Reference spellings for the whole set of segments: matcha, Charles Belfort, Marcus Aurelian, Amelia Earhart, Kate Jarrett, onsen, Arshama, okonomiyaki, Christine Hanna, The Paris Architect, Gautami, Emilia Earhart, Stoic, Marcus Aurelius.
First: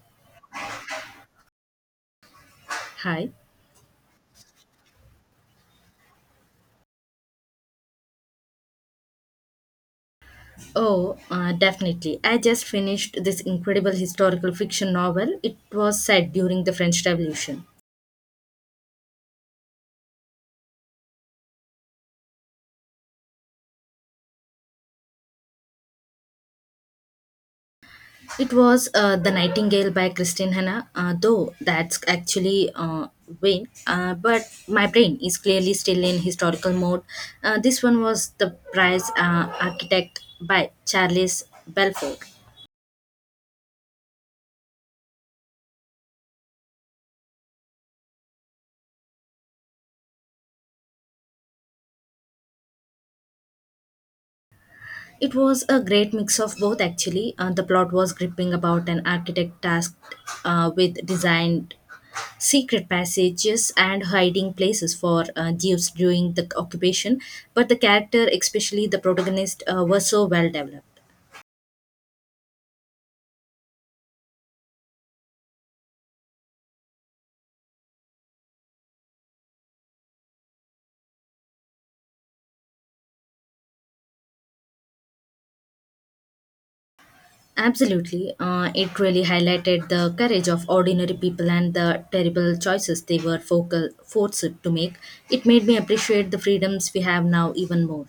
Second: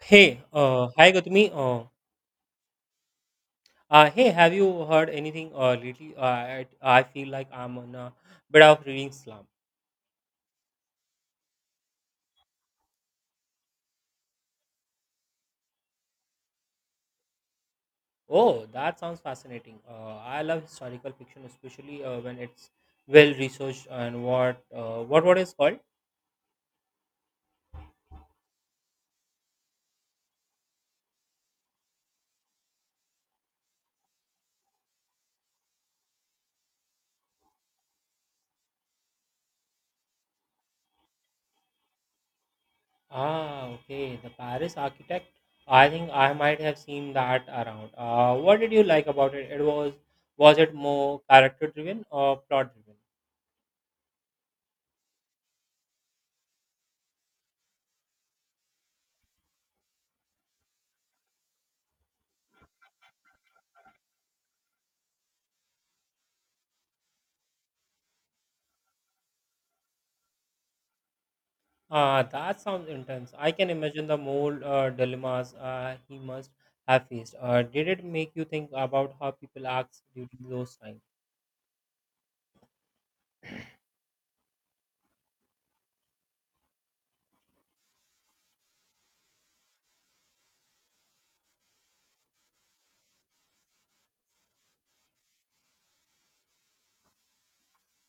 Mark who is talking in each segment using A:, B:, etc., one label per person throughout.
A: Hey, hi Gautami.
B: Hi.
A: Hey, have you heard anything lately? I feel like I'm on a bit of reading slump.
B: Oh, Definitely. I just finished this incredible historical fiction novel. It was set during the French Revolution.
A: Oh, that sounds fascinating. I love historical fiction, especially when it's well researched and what is called.
B: It was The Nightingale by Christine Hanna, though that's actually vain. But my brain is clearly still in historical mode. This one was The Prize Architect by Charles Belfort.
A: Ah, okay, the Paris Architect. I think I might have seen that around. What did you like about it? Was it more character driven or plot driven?
B: It was a great mix of both, actually. The plot was gripping about an architect tasked with design secret passages and hiding places for Jews during the occupation, but the character, especially the protagonist, were so well developed.
A: That sounds intense. I can imagine the moral dilemmas he must have faced. Did it make you think about how people act during those times?
B: Absolutely, it really highlighted the courage of ordinary people and the terrible choices they were focal forced to make. It made me appreciate the freedoms we have now even more.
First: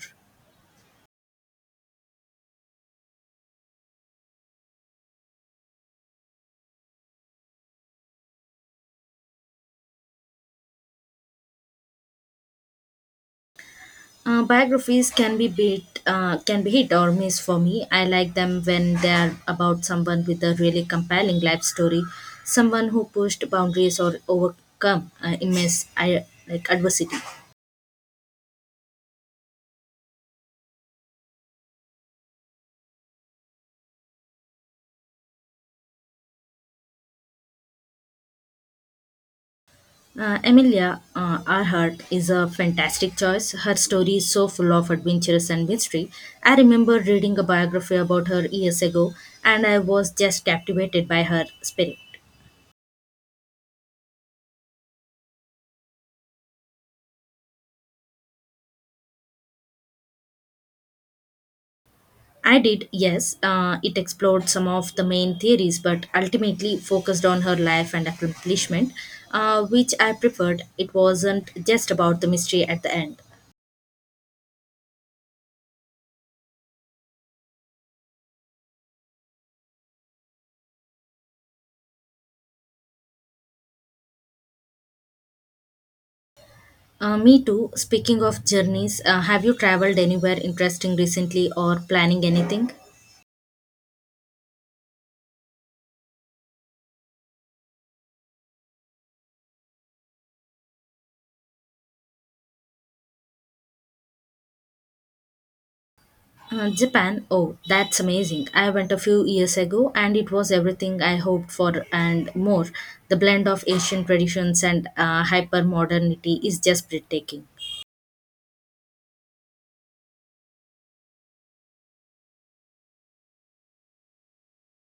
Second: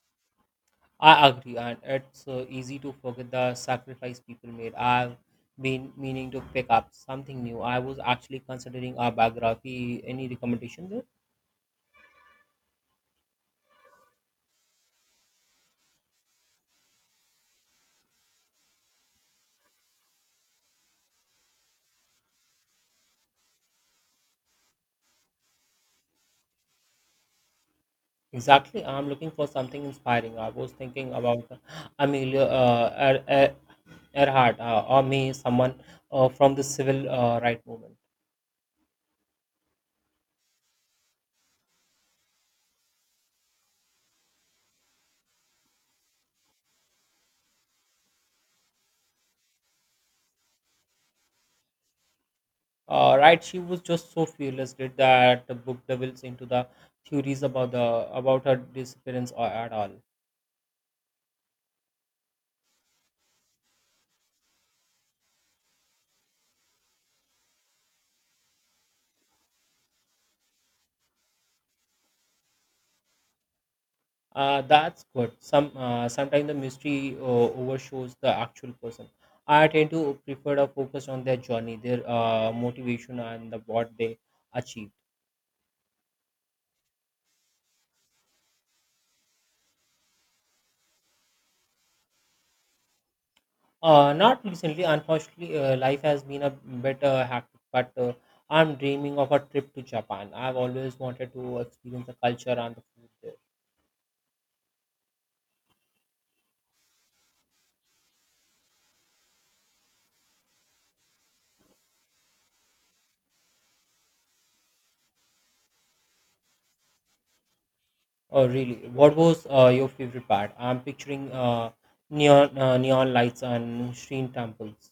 A: I agree, and it's easy to forget the sacrifice people made. I've been meaning to pick up something new. I was actually considering a biography. Any recommendation there?
B: Biographies can be bit can be hit or miss for me. I like them when they are about someone with a really compelling life story, someone who pushed boundaries or overcome immense like adversity.
A: Exactly. I'm looking for something inspiring. I was thinking about Amelia Earhart, or me, someone from the civil right movement.
B: Emilia Earhart is a fantastic choice. Her story is so full of adventures and mystery. I remember reading a biography about her years ago, and I was just captivated by her spirit.
A: Right, she was just so fearless. Did that the book delves into the theories about the about her disappearance or at all?
B: I did, yes. It explored some of the main theories, but ultimately focused on her life and accomplishment, which I preferred. It wasn't just about the mystery at the end.
A: That's good. Sometimes the mystery overshadows the actual person. I tend to prefer to focus on their journey, their motivation, and what they achieved.
B: Me too. Speaking of journeys, have you traveled anywhere interesting recently or planning anything?
A: Not recently, unfortunately. Life has been a bit hectic, but I'm dreaming of a trip to Japan. I've always wanted to experience the culture and the food there.
B: Japan. Oh, that's amazing. I went a few years ago and it was everything I hoped for and more. The blend of Asian traditions and hyper modernity is just breathtaking.
A: Oh, really? What was your favorite part? I'm picturing neon lights and shrine temples.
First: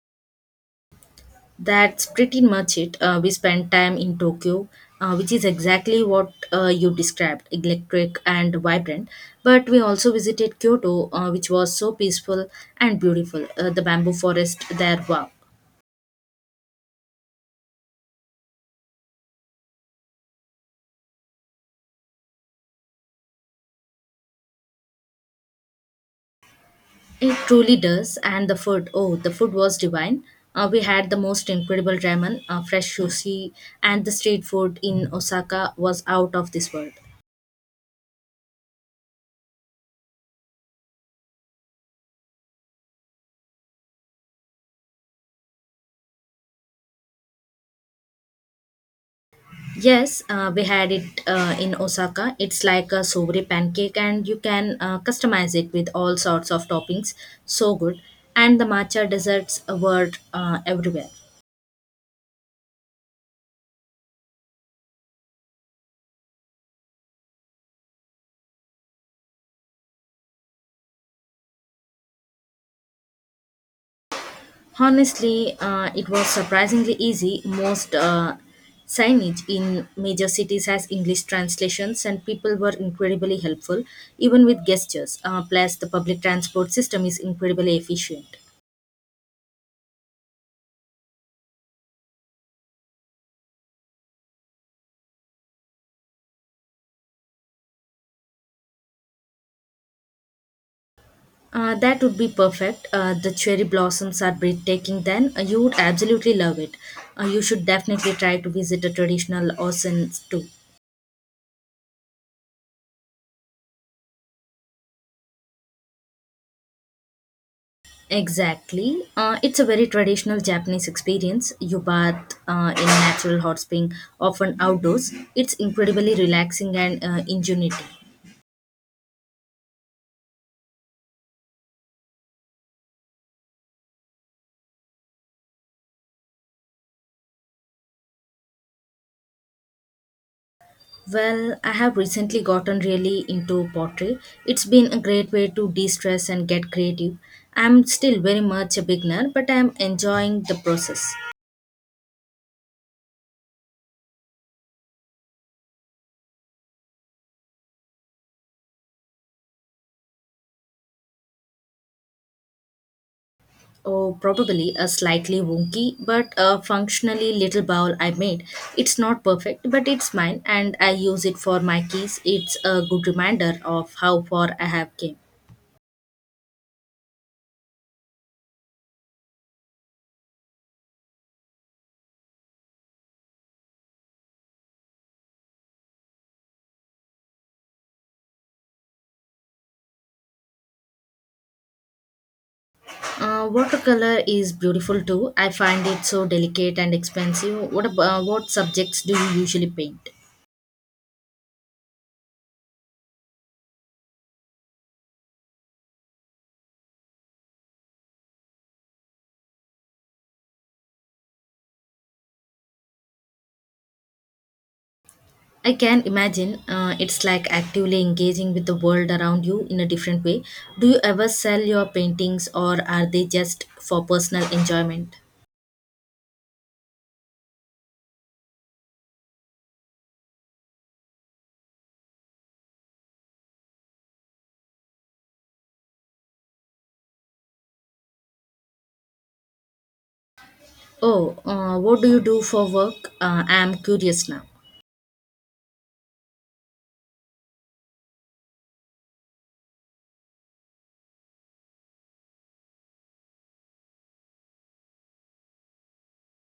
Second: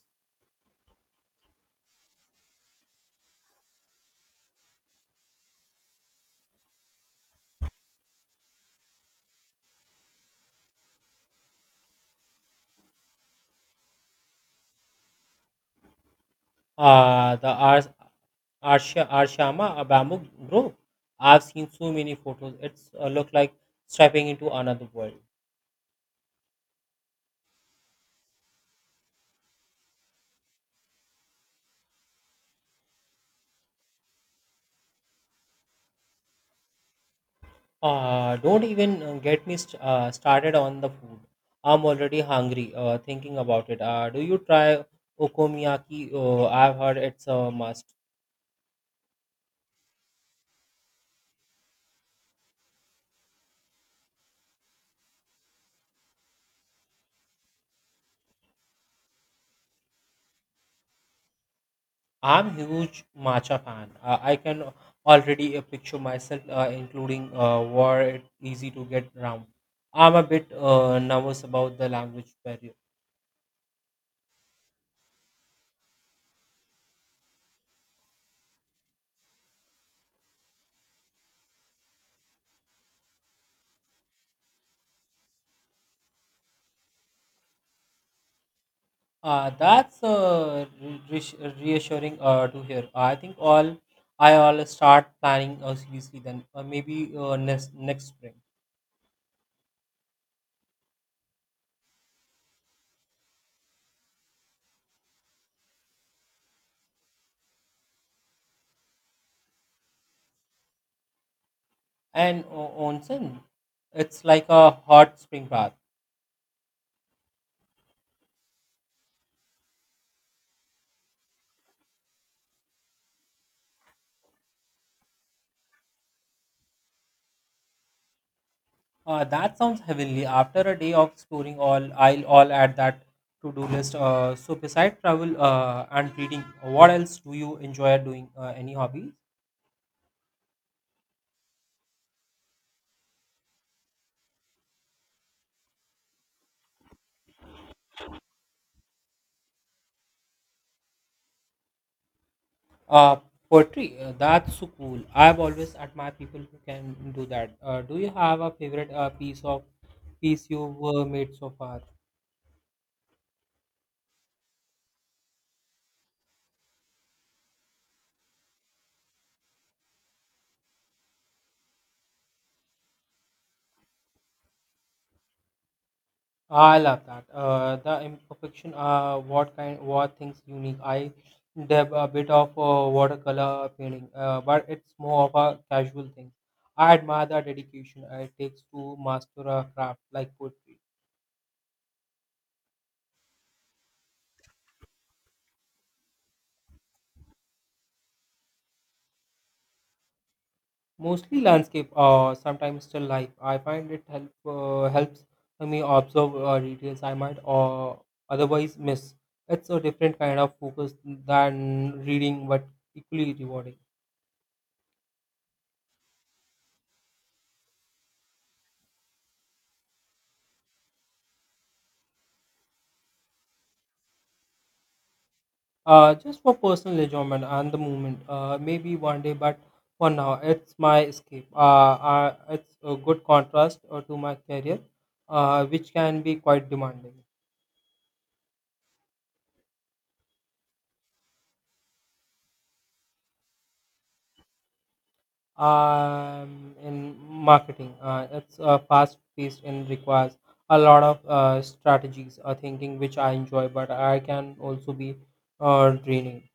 B: That's pretty much it. We spent time in Tokyo, which is exactly what you described electric and vibrant. But we also visited Kyoto, which was so peaceful and beautiful. The bamboo forest there, wow.
A: The Arshama bamboo grove. I've seen so many photos. It's look like stepping into another world.
B: It truly does. And the food, oh, the food was divine. We had the most incredible ramen, fresh sushi, and the street food in Osaka was out of this world.
A: Don't even get me started on the food. I'm already hungry thinking about it. Do you try okonomiyaki? I've heard it's a must.
B: Yes, we had it in Osaka. It's like a sobre pancake, and you can customize it with all sorts of toppings. So good. And the matcha desserts were everywhere.
A: I'm huge matcha fan. I can already picture myself including where it's easy to get around. I'm a bit nervous about the language barrier.
B: Honestly, it was surprisingly easy. Most signage in major cities has English translations, and people were incredibly helpful, even with gestures. Plus, the public transport system is incredibly efficient.
A: That's reassuring to hear. I think all I all start planning seriously then, maybe next spring.
B: That would be perfect. The cherry blossoms are breathtaking then. You would absolutely love it. You should definitely try to visit a traditional Osen too.
A: And onsen, it's like a hot spring bath.
B: Exactly. It's a very traditional Japanese experience. You bath in natural hot spring, often outdoors. It's incredibly relaxing and ingenuity.
A: That sounds heavenly. After a day of exploring all, I'll all add that to-do list. So beside travel and reading, what else do you enjoy doing? Any hobbies?
B: Well, I have recently gotten really into pottery. It's been a great way to de stress and get creative. I'm still very much a beginner, but I'm enjoying the process.
A: Uh, Poetry. That's so cool. I've always admired people who can do that. Do you have a favorite piece you've made so far?
B: Oh, probably a slightly wonky but a functionally little bowl I made. It's not perfect, but it's mine and I use it for my keys. It's a good reminder of how far I have came.
A: I love that. The imperfection what kind what things unique. I dab a bit of watercolor painting, but it's more of a casual thing. I admire the dedication it takes to master a craft like poetry,
B: Watercolor is beautiful too. I find it so delicate and expensive. What about, what subjects do you usually paint?
A: mostly landscape or sometimes still life. I find it helps me observe details I might or otherwise miss. It's a different kind of focus than reading, but equally rewarding.
B: I can imagine it's like actively engaging with the world around you in a different way. Do you ever sell your paintings or are they just for personal enjoyment?
A: Just for personal enjoyment and the movement. Maybe one day, but for now, it's my escape. It's a good contrast to my career, which can be quite demanding.
B: Oh, what do you do for work? I am curious now.
A: In marketing, it's fast-paced and requires a lot of strategies, thinking, which I enjoy, but I can also be draining.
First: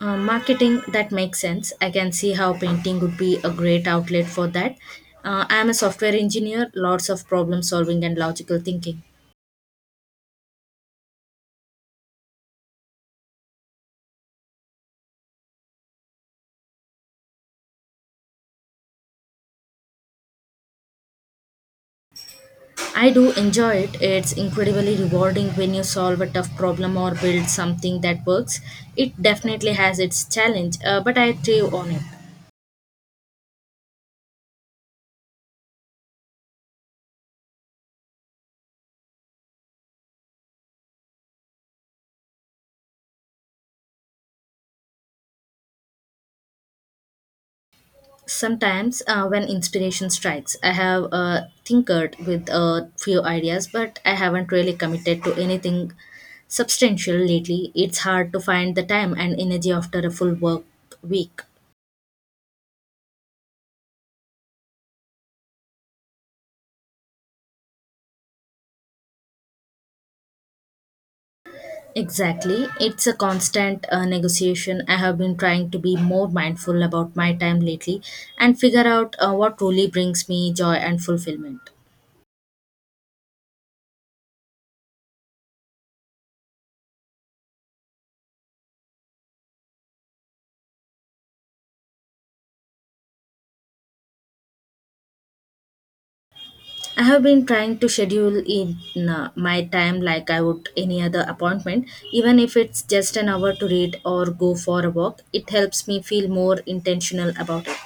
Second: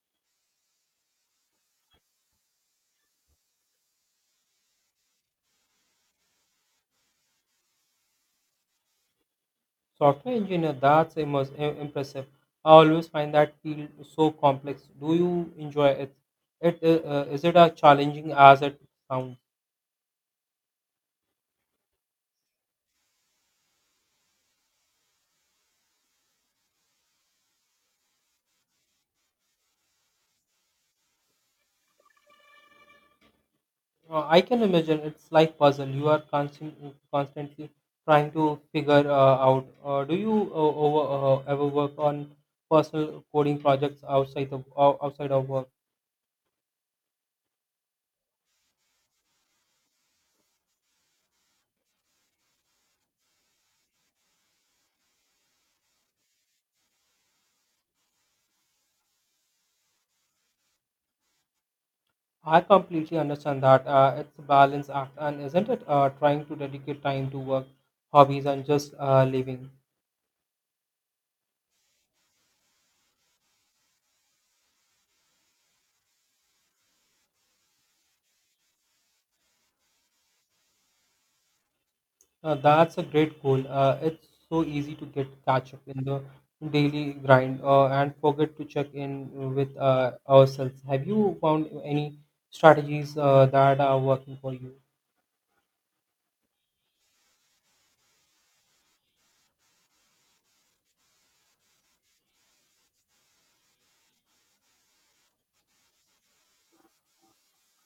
B: Marketing, that makes sense. I can see how painting would be a great outlet for that. I am a software engineer, lots of problem solving and logical thinking.
A: Software engineer, that's impressive. I always find that field so complex. Do you enjoy it? Is it as challenging as it sounds?
B: I do enjoy it. It's incredibly rewarding when you solve a tough problem or build something that works. It definitely has its challenge, but I thrive on it.
A: I can imagine it's like puzzle. You are constantly trying to figure out. Do you over, ever work on personal coding projects outside of outside of work?
B: Sometimes, when inspiration strikes, I have tinkered with a few ideas, but I haven't really committed to anything substantial lately. It's hard to find the time and energy after a full work week.
A: I completely understand that. It's a balance act, and isn't it trying to dedicate time to work, hobbies, and just living?
B: Exactly. It's a constant negotiation. I have been trying to be more mindful about my time lately and figure out what truly brings me joy and fulfillment.
A: That's a great goal. It's so easy to get catch up in the daily grind and forget to check in with ourselves. Have you found any strategies that are working for you?
B: I have been trying to schedule in my time like I would any other appointment, even if it's just an hour to read or go for a walk. It helps me feel more intentional about it.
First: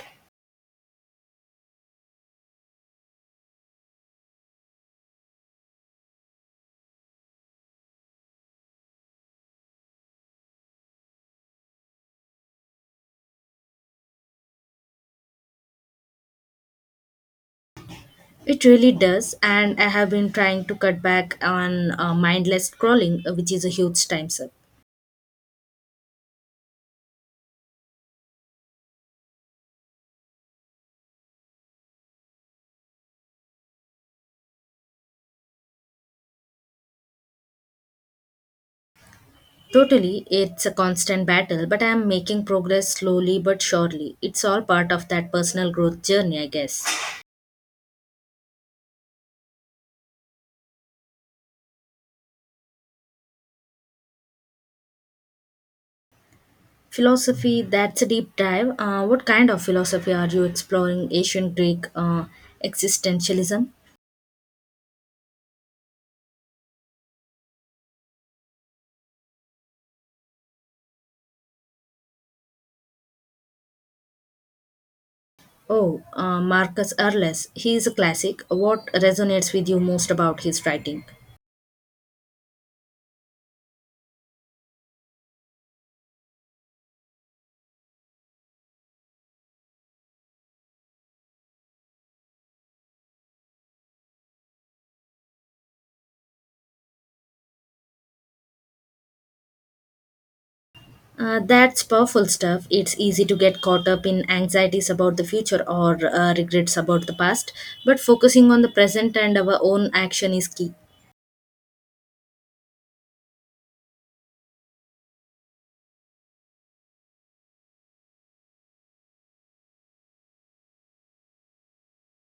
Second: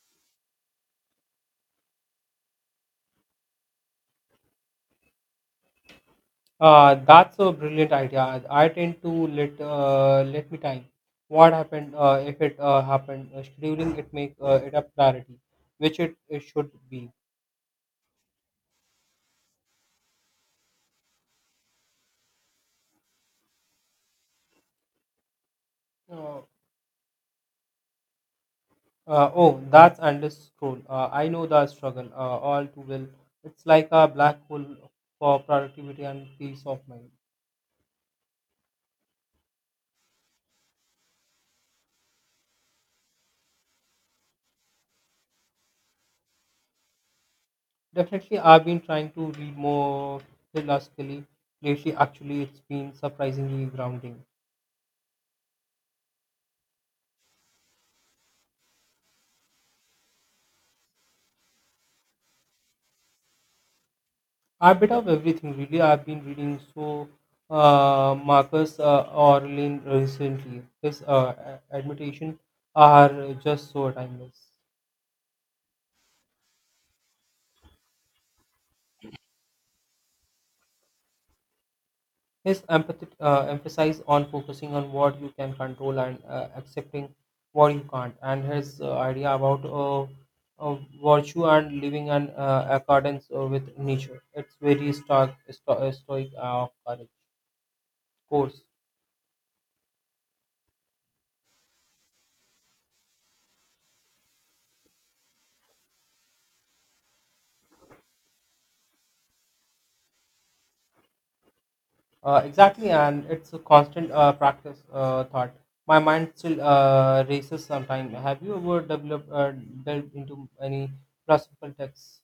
A: That's a brilliant idea. I tend to let let me time. What happened? If it happened, scheduling it make it a priority, which it should be.
B: It really does, and I have been trying to cut back on mindless scrolling, which is a huge time suck.
A: Uh, oh, that's endless scroll. I know the struggle all too well. It's like a black hole for productivity and peace of mind.
B: Totally, it's a constant battle, but I am making progress slowly but surely. It's all part of that personal growth journey, I guess.
A: Definitely, I've been trying to read more philosophically lately. Actually, it's been surprisingly grounding.
B: Philosophy, that's a deep dive. What kind of philosophy are you exploring? Ancient Greek existentialism?
A: A bit of everything, really. I've been reading so Marcus Aurelian recently. His admonition are just so timeless.
B: Oh, Marcus Aurelius. He is a classic. What resonates with you most about his writing?
A: His empathy emphasis on focusing on what you can control and accepting what you can't, and his idea about uh, virtue and living in accordance with nature. It's very stark, stoic courage course.
B: That's powerful stuff. It's easy to get caught up in anxieties about the future or regrets about the past, but focusing on the present and our own action is key.
A: Exactly, and it's a constant practice thought. My mind still races sometimes. Have you ever developed delved into any philosophical texts?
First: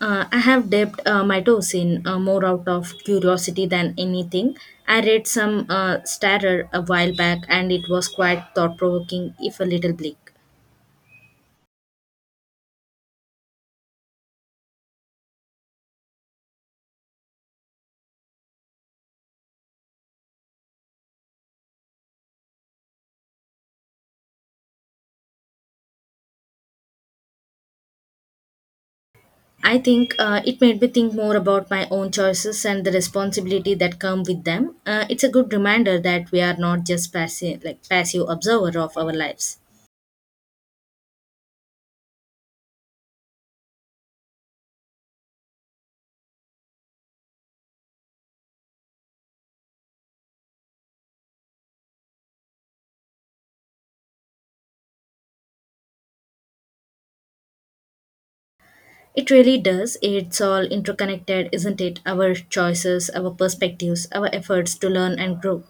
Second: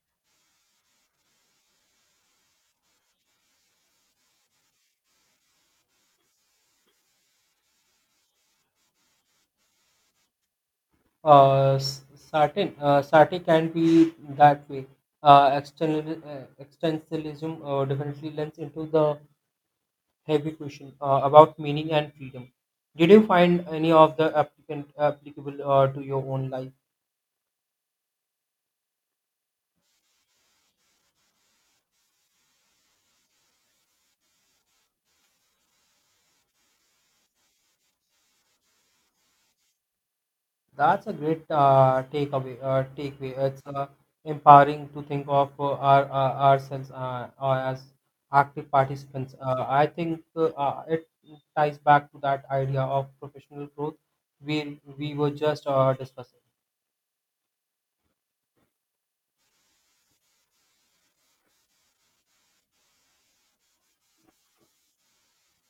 B: I have dipped my toes in more out of curiosity than anything. I read some starer a while back and it was quite thought provoking, if a little bleak.
A: Uh, s- Certain Sati can be that way. Existentialism definitely lends into the heavy question about meaning and freedom. Did you find any of the applicant applicable to your own life?
B: I think it made me think more about my own choices and the responsibility that come with them. It's a good reminder that we are not just passive, like passive observer of our lives.
A: That's a great takeaway. It's empowering to think of ourselves as active participants. I think it ties back to that idea of professional growth we were just discussing.
B: It really does. It's all interconnected, isn't it? Our choices, our perspectives, our efforts to learn and grow.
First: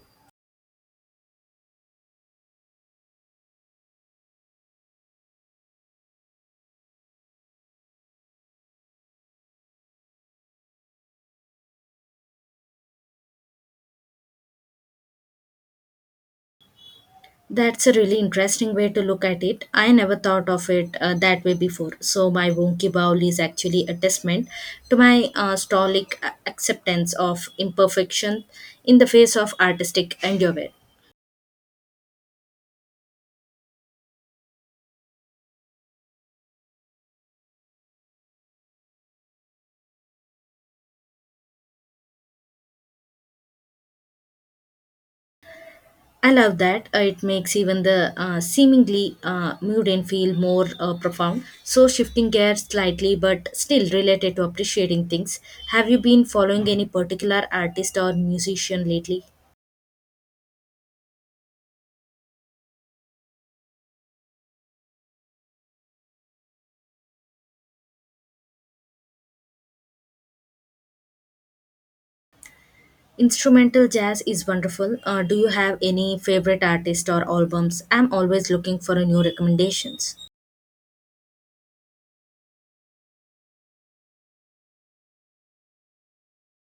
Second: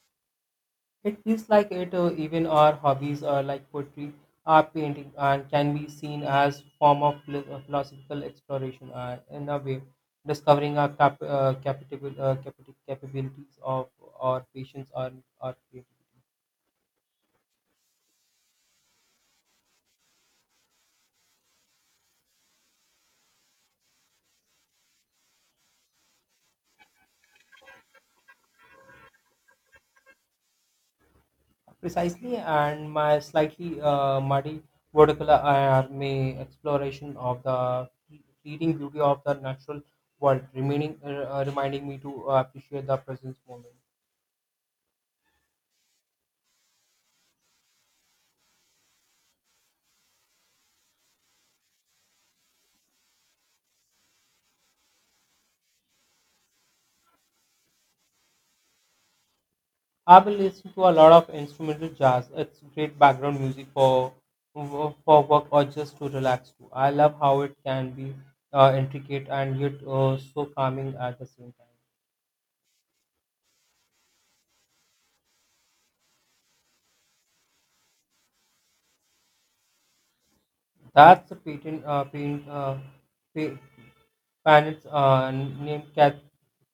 A: It feels like it even our hobbies are like poetry, art, painting, and can be seen as form of philosophical exploration. In a way, discovering our capabilities of our patience or our creativity.
B: That's a really interesting way to look at it. I never thought of it that way before. So, my wonky bowl is actually a testament to my stoic acceptance of imperfection in the face of artistic endeavor.
A: Precisely, and my slightly muddy vertical are my exploration of the fleeting beauty of the natural world, remaining reminding me to appreciate the present moment.
B: I love that. It makes even the seemingly mundane feel more profound. So, shifting gears slightly but still related to appreciating things. Have you been following any particular artist or musician lately?
A: I've been listening to a lot of instrumental jazz. It's great background music for work or just to relax to. I love how it can be intricate and yet so calming at the same time.
B: Instrumental jazz is wonderful. Do you have any favorite artists or albums? I'm always looking for a new recommendations.
A: That's a pa- pianist named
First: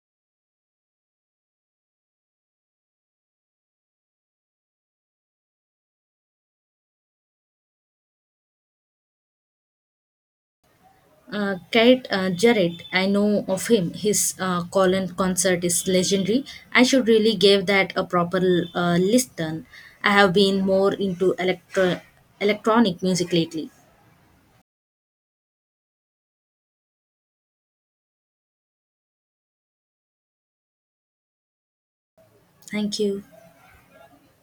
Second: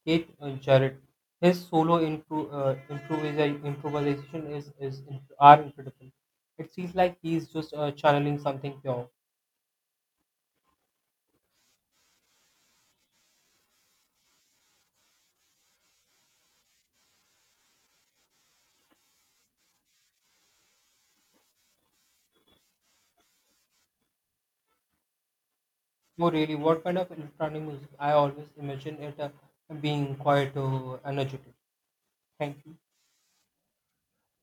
A: Kate Jarrett. His solo improvisation are incredible. It feels like he's just channeling something pure.
B: Kate Jarrett, I know of him. His Colin concert is legendary. I should really give that a proper listen. I have been more into electronic music lately.
A: Oh, really? What kind of electronic music? I always imagine it being quite energetic. Thank you.
B: Thank you.